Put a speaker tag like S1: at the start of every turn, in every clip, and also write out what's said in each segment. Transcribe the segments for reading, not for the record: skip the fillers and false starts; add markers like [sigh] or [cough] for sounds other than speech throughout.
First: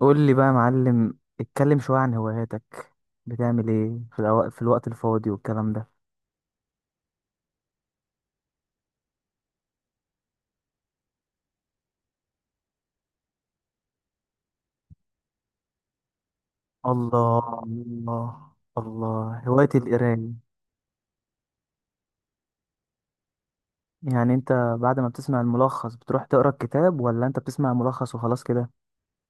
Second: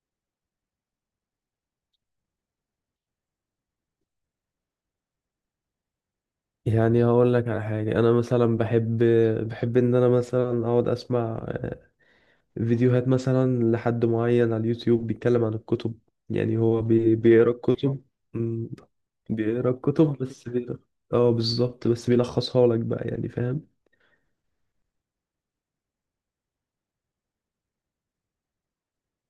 S1: قول لي بقى يا معلم، اتكلم شوية عن هواياتك. بتعمل ايه في في الوقت الفاضي والكلام ده؟
S2: يعني هقول لك على حاجة. أنا مثلا بحب إن أنا مثلا أقعد أسمع فيديوهات مثلا لحد معين على اليوتيوب بيتكلم عن الكتب. يعني هو
S1: الله،
S2: بيقرا الكتب.
S1: الله.
S2: أمم،
S1: الله، هواية
S2: بيقرا الكتب
S1: القراية.
S2: بس بيقرا. اه بالظبط، بس بيلخصها لك بقى، يعني فاهم.
S1: يعني انت بعد ما بتسمع الملخص بتروح تقرا الكتاب ولا انت بتسمع الملخص وخلاص كده؟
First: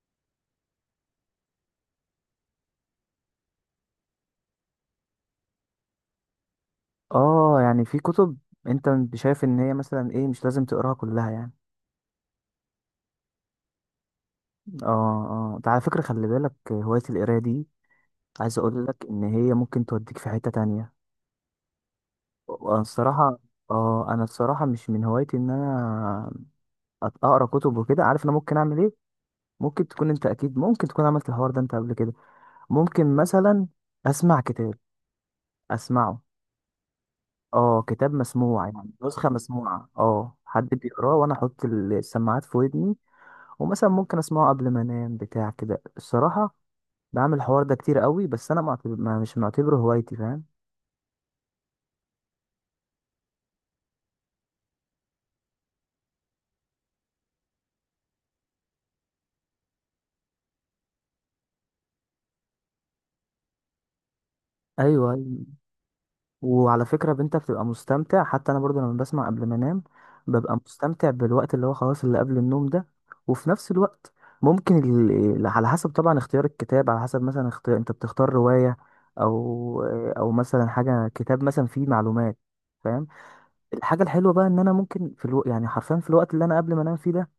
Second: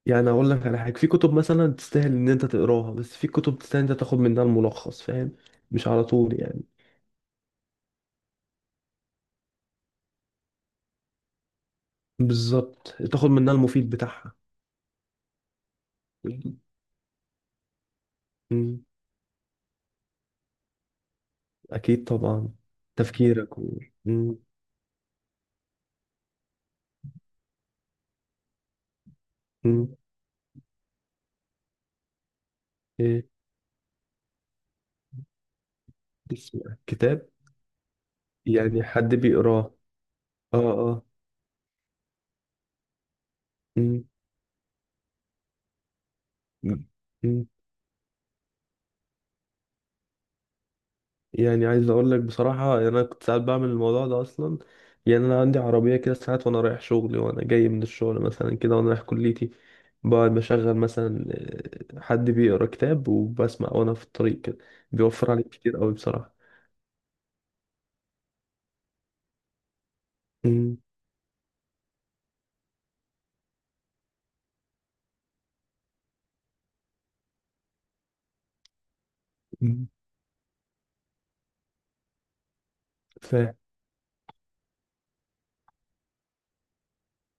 S2: يعني أقول لك على حاجة، في كتب مثلا تستاهل إن أنت تقراها، بس في كتب تستاهل إن أنت تاخد منها الملخص، فاهم. مش على طول يعني.
S1: اه، يعني في كتب، انت شايف ان هي مثلا ايه، مش لازم تقراها كلها يعني.
S2: بالظبط، تاخد منها المفيد بتاعها.
S1: اه، اه. ده على فكرة، خلي بالك هواية القراية دي، عايز
S2: أمم،
S1: اقول لك ان هي ممكن توديك في حتة تانية.
S2: أكيد طبعا.
S1: وانا الصراحة،
S2: تفكيرك و...
S1: اه انا الصراحة مش من هوايتي ان انا اقرا كتب وكده، عارف انا ممكن اعمل ايه؟ ممكن
S2: مم.
S1: تكون انت، اكيد ممكن تكون عملت الحوار ده انت قبل كده. ممكن
S2: إيه؟
S1: مثلا اسمع كتاب، اسمعه.
S2: اسم كتاب؟
S1: اه، كتاب مسموع
S2: يعني
S1: يعني
S2: حد
S1: نسخه
S2: بيقراه.
S1: مسموعه،
S2: اه
S1: حد
S2: اه.
S1: بيقراه وانا احط السماعات في ودني. ومثلا
S2: مم.
S1: ممكن اسمعه قبل ما انام بتاع كده. الصراحه
S2: مم.
S1: بعمل
S2: مم.
S1: الحوار ده كتير قوي، بس انا معتبر ما مش معتبره هوايتي، فاهم؟
S2: يعني عايز اقول لك بصراحة، يعني انا كنت ساعات بعمل الموضوع ده اصلا. يعني انا عندي عربية كده، ساعات وانا رايح شغلي وانا جاي من الشغل مثلا كده، وانا رايح كليتي، بقعد بشغل مثلا حد بيقرا كتاب وبسمع وانا في الطريق كده.
S1: ايوه.
S2: بيوفر عليك كتير قوي بصراحة.
S1: وعلى فكرة، انت بتبقى مستمتع، حتى انا برضو لما بسمع قبل ما انام ببقى
S2: مم.
S1: مستمتع بالوقت اللي هو خلاص اللي قبل النوم ده. وفي نفس الوقت ممكن على حسب طبعا اختيار الكتاب، على حسب مثلا اختيار، انت بتختار رواية، او
S2: مم.
S1: او مثلا حاجة، كتاب مثلا فيه معلومات، فاهم؟
S2: فاهم.
S1: الحاجة الحلوة بقى ان انا ممكن في يعني حرفيا في الوقت اللي انا قبل ما انام فيه ده،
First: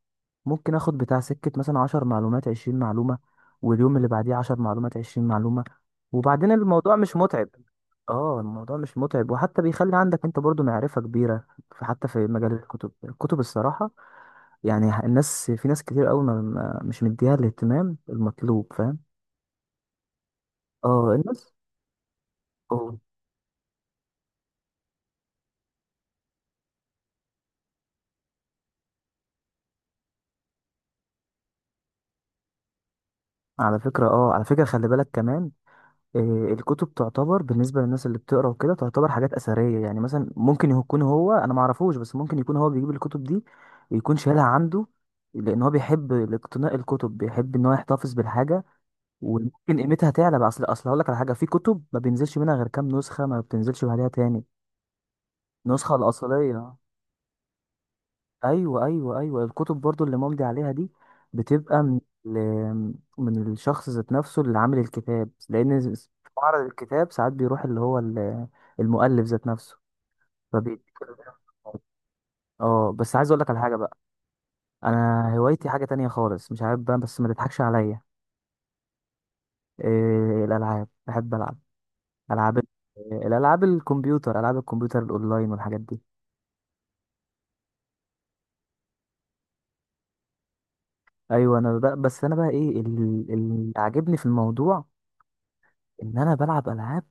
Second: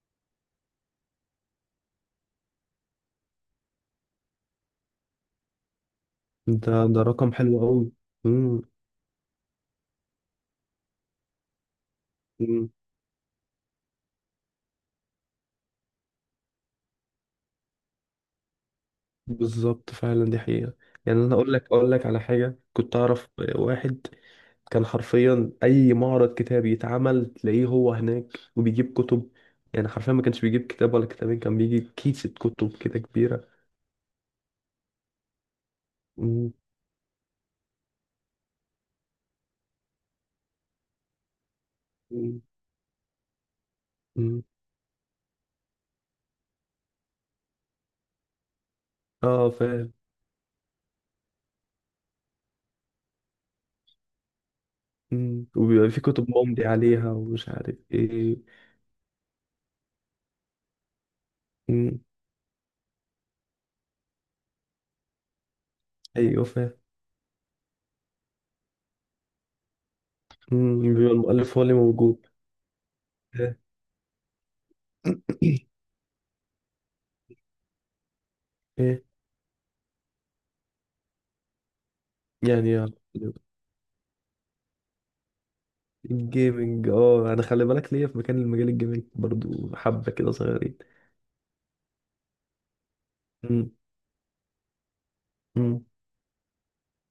S1: ممكن اخد بتاع سكة مثلا 10 معلومات، 20 معلومة، واليوم اللي بعديه 10 معلومات، عشرين معلومة، وبعدين
S2: ده
S1: الموضوع
S2: ده
S1: مش
S2: رقم
S1: متعب.
S2: حلو قوي.
S1: اه، الموضوع مش متعب، وحتى بيخلي عندك انت برضو معرفة كبيرة حتى في مجال الكتب. الصراحة، يعني الناس، في ناس كتير قوي مش مديها الاهتمام المطلوب، فاهم؟
S2: بالظبط، فعلا دي حقيقة.
S1: اه
S2: يعني انا
S1: الناس
S2: اقول لك على حاجة، كنت
S1: اه
S2: اعرف واحد كان حرفيا اي معرض كتاب يتعمل تلاقيه هو هناك، وبيجيب كتب. يعني حرفيا ما كانش بيجيب كتاب ولا كتابين، كان بيجيب كيسة كتب كده كبيرة.
S1: على فكرة، خلي بالك كمان، آه،
S2: مم.
S1: الكتب تعتبر بالنسبة للناس اللي بتقرا وكده تعتبر حاجات أثرية. يعني مثلا ممكن يكون هو، أنا معرفوش، بس ممكن
S2: مم.
S1: يكون هو بيجيب الكتب دي، يكون شايلها
S2: مم.
S1: عنده، لأن هو بيحب اقتناء الكتب، بيحب إن هو يحتفظ بالحاجة.
S2: اه
S1: وممكن
S2: فاهم.
S1: قيمتها تعلى بقى، أصل هقول لك على حاجة، في كتب ما بينزلش منها غير كام نسخة، ما بتنزلش بعدها تاني.
S2: وبيبقى
S1: النسخة
S2: في كتب ممضي
S1: الأصلية.
S2: عليها ومش عارف ايه.
S1: ايوه، ايوه، ايوه، الكتب برضو اللي ممضي عليها دي بتبقى من
S2: مم.
S1: من الشخص ذات نفسه اللي عامل الكتاب، لان في
S2: ايوه
S1: معرض
S2: فاهم.
S1: الكتاب ساعات بيروح اللي هو المؤلف ذات نفسه، فبيديك
S2: بيبقى المؤلف هو اللي
S1: [laughs]
S2: موجود.
S1: اه بس عايز اقول لك
S2: ايه؟
S1: على حاجه بقى. انا هوايتي
S2: [clears throat] [coughs]
S1: حاجه تانية خالص، مش عارف بقى، بس ما تضحكش عليا.
S2: إيه؟
S1: إيه؟ الالعاب، بحب العب. العاب ال-
S2: يعني يلا.
S1: الالعاب الكمبيوتر العاب الكمبيوتر الاونلاين والحاجات دي.
S2: الجيمنج، اه انا خلي بالك ليا في مكان، المجال الجيمنج برضو حبة كده صغيرين.
S1: ايوه، انا بقى، بس انا بقى ايه
S2: مم.
S1: اللي عاجبني في الموضوع
S2: مم.
S1: ان انا بلعب العاب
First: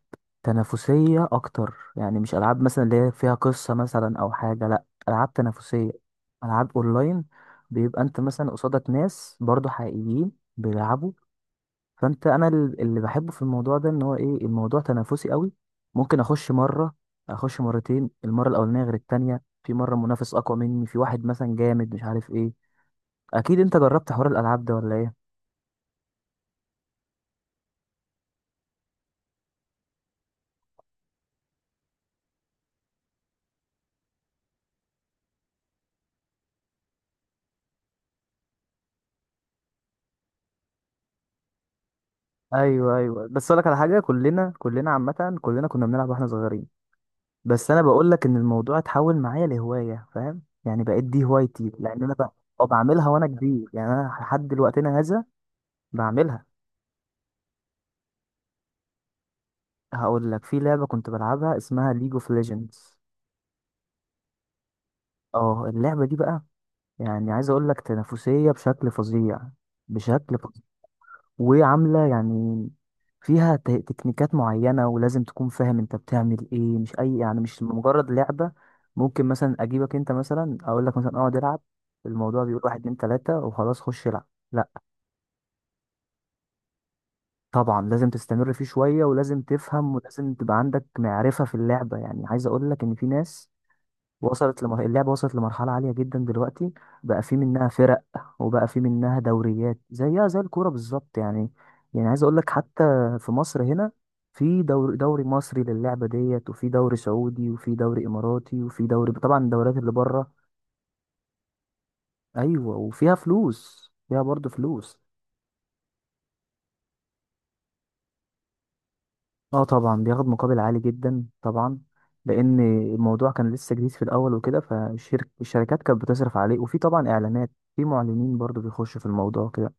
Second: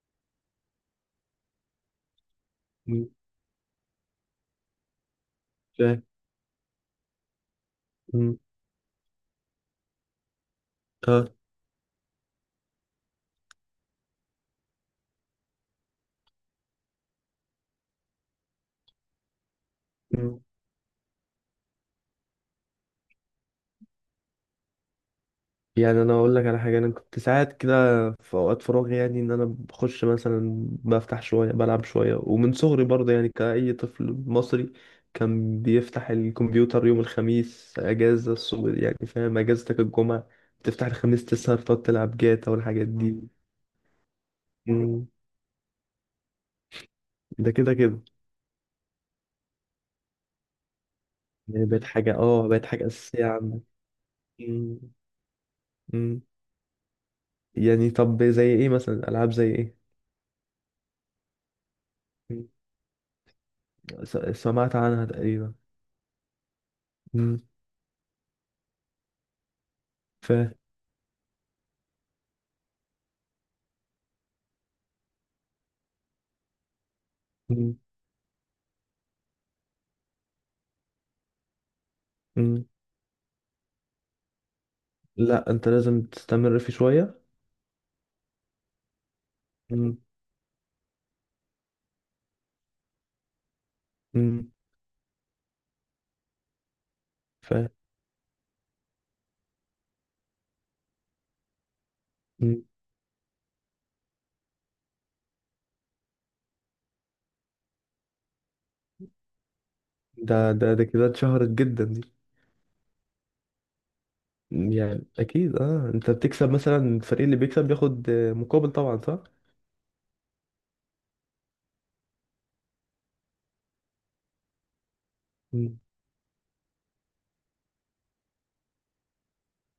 S1: تنافسيه اكتر، يعني مش العاب مثلا اللي
S2: مم.
S1: هي فيها قصه مثلا او حاجه، لا، العاب تنافسيه،
S2: فاهم.
S1: العاب اونلاين، بيبقى انت
S2: مم.
S1: مثلا قصادك ناس برضو حقيقيين بيلعبوا.
S2: اه.
S1: اللي بحبه في الموضوع ده ان هو ايه، الموضوع تنافسي قوي. ممكن اخش مره، اخش مرتين، المره الاولانيه غير التانية، في مره منافس
S2: مم.
S1: اقوى مني، في واحد مثلا جامد، مش عارف ايه. اكيد انت جربت حوار الالعاب ده ولا ايه؟
S2: يعني انا اقول لك على حاجة، انا كنت ساعات كده في اوقات فراغي، يعني ان انا بخش مثلا بفتح شوية بلعب شوية. ومن صغري برضه يعني، كأي طفل مصري كان بيفتح الكمبيوتر يوم الخميس، اجازة الصبح يعني فاهم، اجازتك الجمعة، تفتح الخميس، تسهر تقعد تلعب جاتا والحاجات
S1: ايوه،
S2: دي.
S1: ايوه، بس اقول لك على حاجه، كلنا
S2: مم.
S1: عامه، كلنا كنا بنلعب واحنا صغيرين.
S2: ده
S1: بس
S2: كده
S1: انا
S2: كده.
S1: بقول لك ان الموضوع اتحول معايا لهوايه، فاهم؟ يعني بقيت دي
S2: يعني
S1: هوايتي،
S2: بقت
S1: لان انا
S2: حاجة،
S1: بقى
S2: اه بقت حاجة
S1: بعملها
S2: أساسية
S1: وانا
S2: عندك.
S1: كبير، يعني انا لحد
S2: مم.
S1: دلوقتنا هذا
S2: مم.
S1: بعملها.
S2: يعني طب زي ايه مثلا؟ ألعاب زي ايه؟
S1: هقول لك، في لعبه كنت بلعبها اسمها ليج اوف
S2: مم.
S1: ليجندز.
S2: سمعت عنها تقريبا.
S1: اه، اللعبه دي بقى يعني
S2: مم.
S1: عايز اقول لك تنافسيه بشكل فظيع،
S2: ف
S1: بشكل فظيع، وعاملة يعني فيها تكنيكات معينة، ولازم تكون فاهم انت بتعمل ايه، مش اي، يعني مش
S2: مم.
S1: مجرد لعبة. ممكن مثلا اجيبك انت مثلا، اقول لك مثلا اقعد العب، الموضوع بيقول
S2: مم.
S1: واحد اتنين تلاتة وخلاص خش العب، لا.
S2: لا انت لازم تستمر فيه شوية.
S1: طبعا لازم تستمر فيه شوية، ولازم تفهم،
S2: مم.
S1: ولازم تبقى عندك معرفة في اللعبة، يعني عايز اقول لك ان في ناس
S2: مم.
S1: اللعبة وصلت لمرحلة عالية جدا دلوقتي. بقى في
S2: ف
S1: منها فرق، وبقى في منها دوريات زيها زي الكورة بالظبط يعني. يعني عايز اقول لك،
S2: مم.
S1: حتى في مصر هنا في دوري مصري للعبة ديت، وفي دوري سعودي، وفي دوري اماراتي، وفي دوري طبعا الدوريات اللي بره.
S2: ده كده اتشهرت جدا دي.
S1: ايوه، وفيها فلوس، فيها برضه فلوس.
S2: يعني اكيد، اه انت بتكسب، مثلا الفريق اللي بيكسب بياخد مقابل طبعا، صح.
S1: اه، طبعا بياخد مقابل عالي جدا طبعا، لان الموضوع كان لسه جديد في الاول وكده،
S2: مم.
S1: فالشركات كانت بتصرف عليه، وفي طبعا اعلانات، في معلنين برضه بيخشوا في الموضوع كده.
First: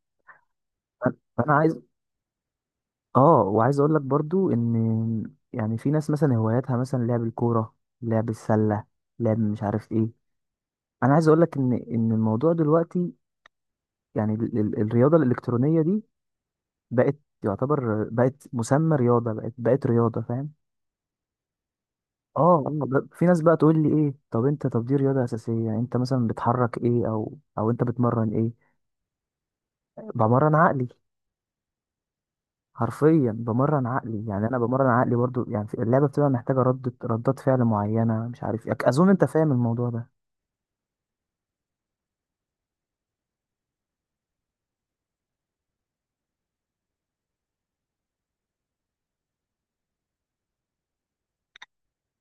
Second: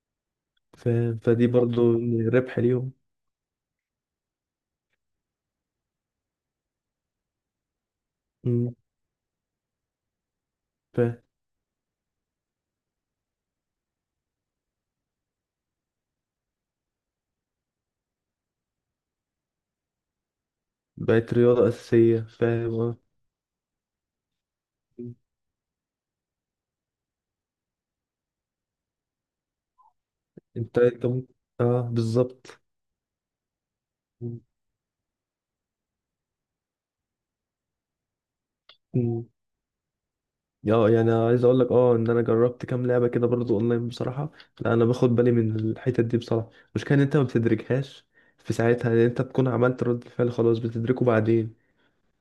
S2: ف... فدي
S1: انا عايز
S2: برضو ربح ليهم.
S1: اه وعايز اقول لك برضو ان، يعني في ناس مثلا هواياتها مثلا لعب الكوره، لعب
S2: مم.
S1: السله، لعب مش عارف ايه.
S2: ف
S1: انا عايز اقول لك ان الموضوع دلوقتي، يعني الرياضه الالكترونيه دي بقت، يعتبر بقت مسمى رياضه، بقت رياضه، فاهم.
S2: بقت رياضة أساسية
S1: اه،
S2: فاهم.
S1: في ناس بقى تقول لي ايه؟ طب انت، طب دي
S2: آه.
S1: رياضه اساسيه يعني، انت مثلا بتحرك ايه، او انت بتمرن ايه؟ بمرن
S2: انت
S1: عقلي،
S2: انت ممكن، اه بالظبط.
S1: حرفيا بمرن عقلي، يعني انا بمرن عقلي برضو، يعني اللعبه بتبقى محتاجه ردات فعل معينه، مش عارف إيه. اظن انت
S2: مم.
S1: فاهم الموضوع ده.
S2: اه يعني عايز اقول لك، اه ان انا جربت كام لعبه كده برضو اونلاين بصراحه. لا انا باخد بالي من الحتت دي بصراحه. المشكله ان انت ما بتدركهاش في ساعتها، يعني انت بتكون عملت رد الفعل خلاص، بتدركه بعدين.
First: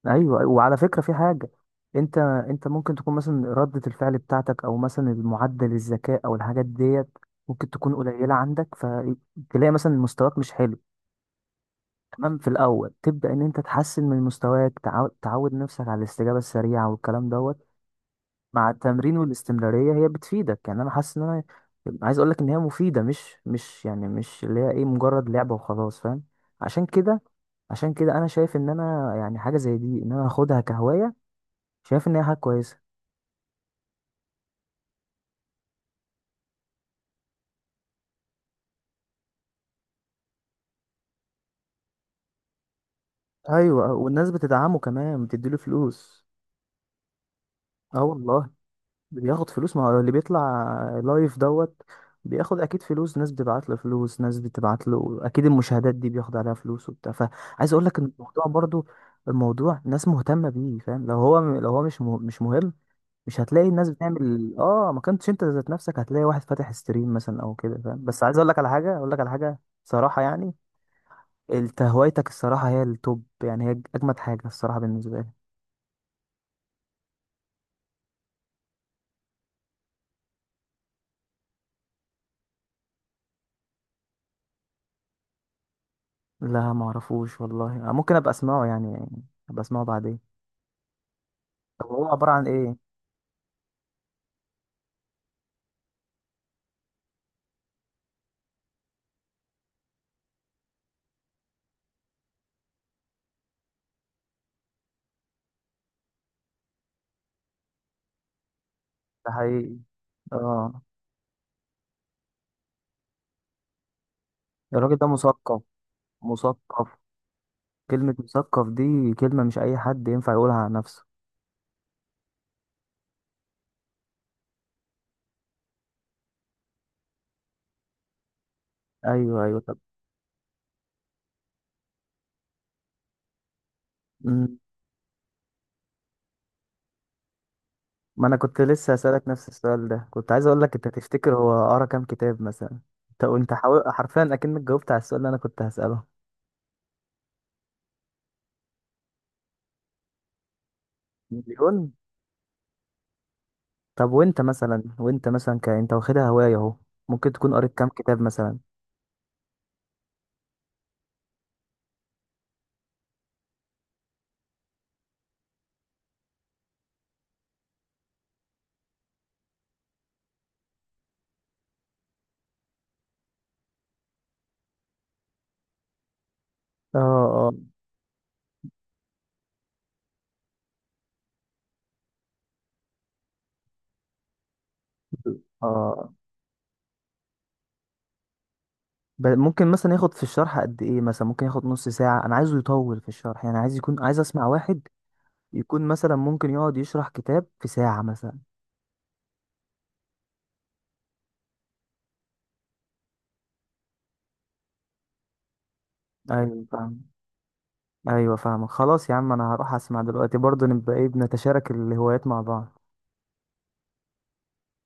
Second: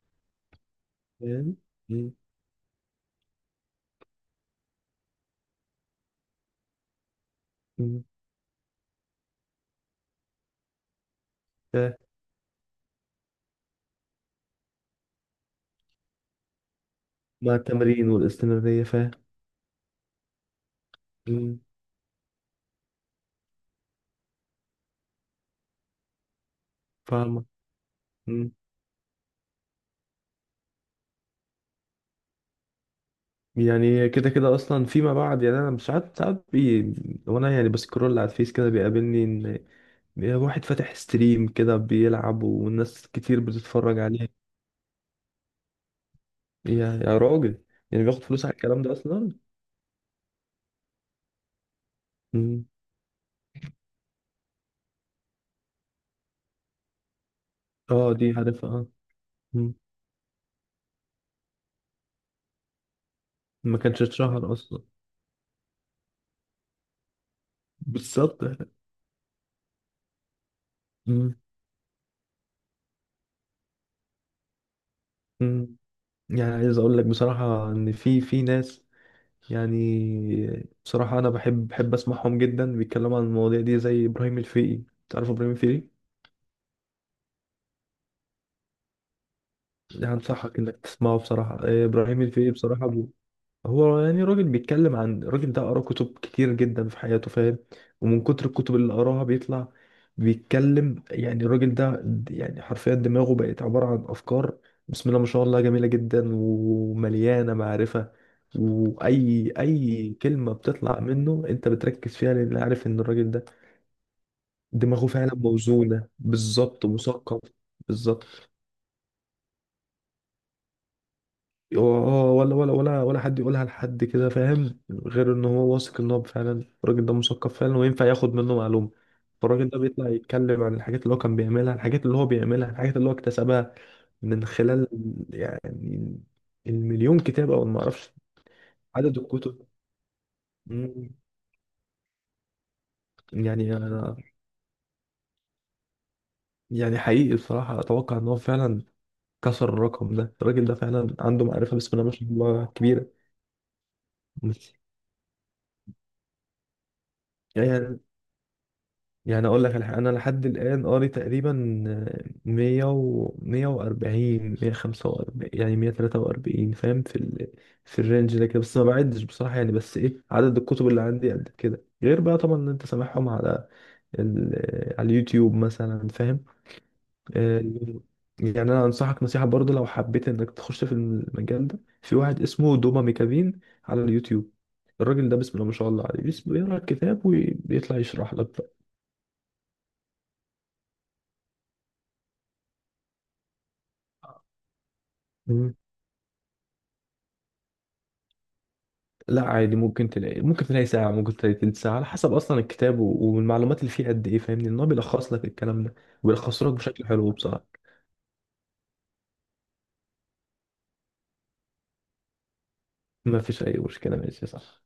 S1: ايوه، أيوة. وعلى فكره في حاجه،
S2: فاهم. مم.
S1: انت ممكن تكون مثلا ردة الفعل بتاعتك، او مثلا المعدل الذكاء او الحاجات ديت ممكن تكون
S2: مم.
S1: قليله عندك، فتلاقي مثلا مستواك مش حلو.
S2: فاهم.
S1: تمام، في الاول تبدا ان انت تحسن من مستواك، تعود نفسك على الاستجابه السريعه والكلام
S2: مع
S1: دوت.
S2: التمرين
S1: مع
S2: والاستمراريه، فاهم.
S1: التمرين والاستمرارية هي بتفيدك. يعني انا حاسس ان انا،
S2: مم.
S1: عايز اقول لك ان هي مفيدة، مش يعني مش اللي هي ايه مجرد لعبة وخلاص، فاهم؟ عشان كده،
S2: فاهمه.
S1: عشان كده، انا
S2: مم.
S1: شايف ان انا يعني حاجة زي دي ان انا اخدها كهواية، شايف ان هي حاجة كويسة.
S2: يعني كده كده اصلا فيما بعد، يعني انا مش ساعات، وانا يعني بسكرول على الفيس كده بيقابلني يا واحد فاتح ستريم كده بيلعب، والناس كتير
S1: ايوه،
S2: بتتفرج
S1: والناس
S2: عليه.
S1: بتدعمه كمان بتديله فلوس.
S2: يا راجل،
S1: اه
S2: يعني بياخد فلوس
S1: والله،
S2: على الكلام ده اصلا.
S1: بياخد فلوس، ما هو اللي بيطلع لايف دوت بياخد
S2: مم.
S1: اكيد فلوس. ناس بتبعت له فلوس، ناس بتبعت له، اكيد المشاهدات دي بياخد عليها فلوس وبتاع، فعايز اقول لك ان
S2: اه دي
S1: الموضوع
S2: عارفها،
S1: برضو،
S2: اه. مم.
S1: الموضوع ناس مهتمه بيه، فاهم؟ لو هو، مش مش مهم، مش هتلاقي
S2: ما
S1: الناس
S2: كانش اتشهر
S1: بتعمل
S2: اصلا.
S1: اه، ما كنتش انت ذات نفسك هتلاقي واحد فاتح ستريم مثلا او كده، فاهم. بس عايز
S2: بالظبط.
S1: اقول لك على حاجه، صراحه يعني،
S2: مم.
S1: انت هوايتك الصراحه هي التوب، يعني هي اجمد حاجه الصراحه بالنسبه لي.
S2: مم. يعني عايز اقول لك بصراحة، ان في ناس، يعني بصراحة انا بحب اسمعهم جدا بيتكلموا عن المواضيع دي، زي ابراهيم الفقي. تعرف ابراهيم الفقي؟
S1: لا، ما اعرفوش والله، ممكن ابقى اسمعه يعني ابقى اسمعه
S2: يعني
S1: بعدين.
S2: انصحك انك تسمعه بصراحة،
S1: طب هو
S2: ابراهيم
S1: عبارة عن
S2: الفقي
S1: إيه؟
S2: بصراحة. هو يعني راجل بيتكلم. عن الراجل ده؟ قرا كتب كتير جدا في حياته فاهم. ومن كتر الكتب اللي قراها بيطلع بيتكلم. يعني الراجل ده، يعني حرفيا دماغه بقت عبارة عن أفكار، بسم الله ما شاء الله، جميلة جدا ومليانة معرفة.
S1: ده
S2: وأي
S1: حقيقي.
S2: أي كلمة
S1: آه،
S2: بتطلع منه أنت بتركز فيها، لأن عارف إن الراجل ده
S1: الراجل ده
S2: دماغه فعلا
S1: مثقف،
S2: موزونة. بالظبط،
S1: مثقف.
S2: مثقف.
S1: كلمة
S2: بالظبط.
S1: مثقف دي كلمة مش أي حد ينفع يقولها عن نفسه.
S2: اه، ولا حد يقولها لحد كده فاهم، غير ان هو واثق ان هو فعلا الراجل ده مثقف فعلا، وينفع ياخد منه معلومه.
S1: أيوه، أيوه،
S2: فالراجل
S1: طب.
S2: ده بيطلع يتكلم عن الحاجات اللي هو كان بيعملها، الحاجات اللي هو بيعملها، الحاجات اللي هو اكتسبها من
S1: مم.
S2: خلال يعني المليون كتاب او ما اعرفش.
S1: ما أنا كنت لسه
S2: عدد
S1: هسألك نفس
S2: الكتب.
S1: السؤال ده، كنت عايز أقول لك أنت
S2: مم.
S1: تفتكر هو قرا كام كتاب مثلا. طب، وأنت
S2: يعني أنا
S1: حرفيا أكنك جاوبت على السؤال اللي أنا كنت هسأله.
S2: يعني حقيقي بصراحه، اتوقع ان هو فعلا كسر الرقم ده. الراجل ده فعلا عنده معرفه بسم
S1: مليون؟
S2: الله ما شاء الله كبيره.
S1: طب، وأنت
S2: بس
S1: مثلا، أنت واخدها هواية أهو، ممكن تكون قريت كام
S2: يعني،
S1: كتاب مثلا؟
S2: يعني اقول لك الحق، انا لحد الان قاري تقريبا، 100 و 140 145، يعني 143 فاهم، في الرينج ده كده بس، ما بعدش بصراحه. يعني بس ايه، عدد الكتب اللي عندي قد كده، غير بقى طبعا ان انت سامعهم على ال... على اليوتيوب مثلا، فاهم.
S1: آه، آه،
S2: آه، يعني انا انصحك نصيحه برضه، لو حبيت انك تخش في المجال ده، في واحد اسمه دوما ميكافين على اليوتيوب. الراجل ده بسم الله ما شاء الله
S1: آه.
S2: عليه، بيقرا الكتاب وبيطلع يشرح لك
S1: ممكن مثلا ياخد في الشرح قد ايه؟ مثلا ممكن ياخد نص ساعة؟ انا عايزه يطول في الشرح، يعني عايز يكون، عايز اسمع واحد
S2: بقى.
S1: يكون مثلا ممكن يقعد يشرح كتاب في ساعة مثلا.
S2: لا عادي، ممكن تلاقي، ممكن تلاقي ساعة، ممكن تلاقي تلت ساعة، على حسب أصلا الكتاب والمعلومات اللي فيه قد إيه. فاهمني، إن هو بيلخص لك الكلام ده
S1: ايوه،
S2: ويلخصه لك
S1: فاهم.
S2: بشكل حلو بصراحة.
S1: ايوه، فاهم، خلاص يا عم، انا هروح اسمع دلوقتي برضه، نبقى ايه، بنتشارك الهوايات مع بعض.
S2: ما فيش أي مشكلة، ماشي، صح.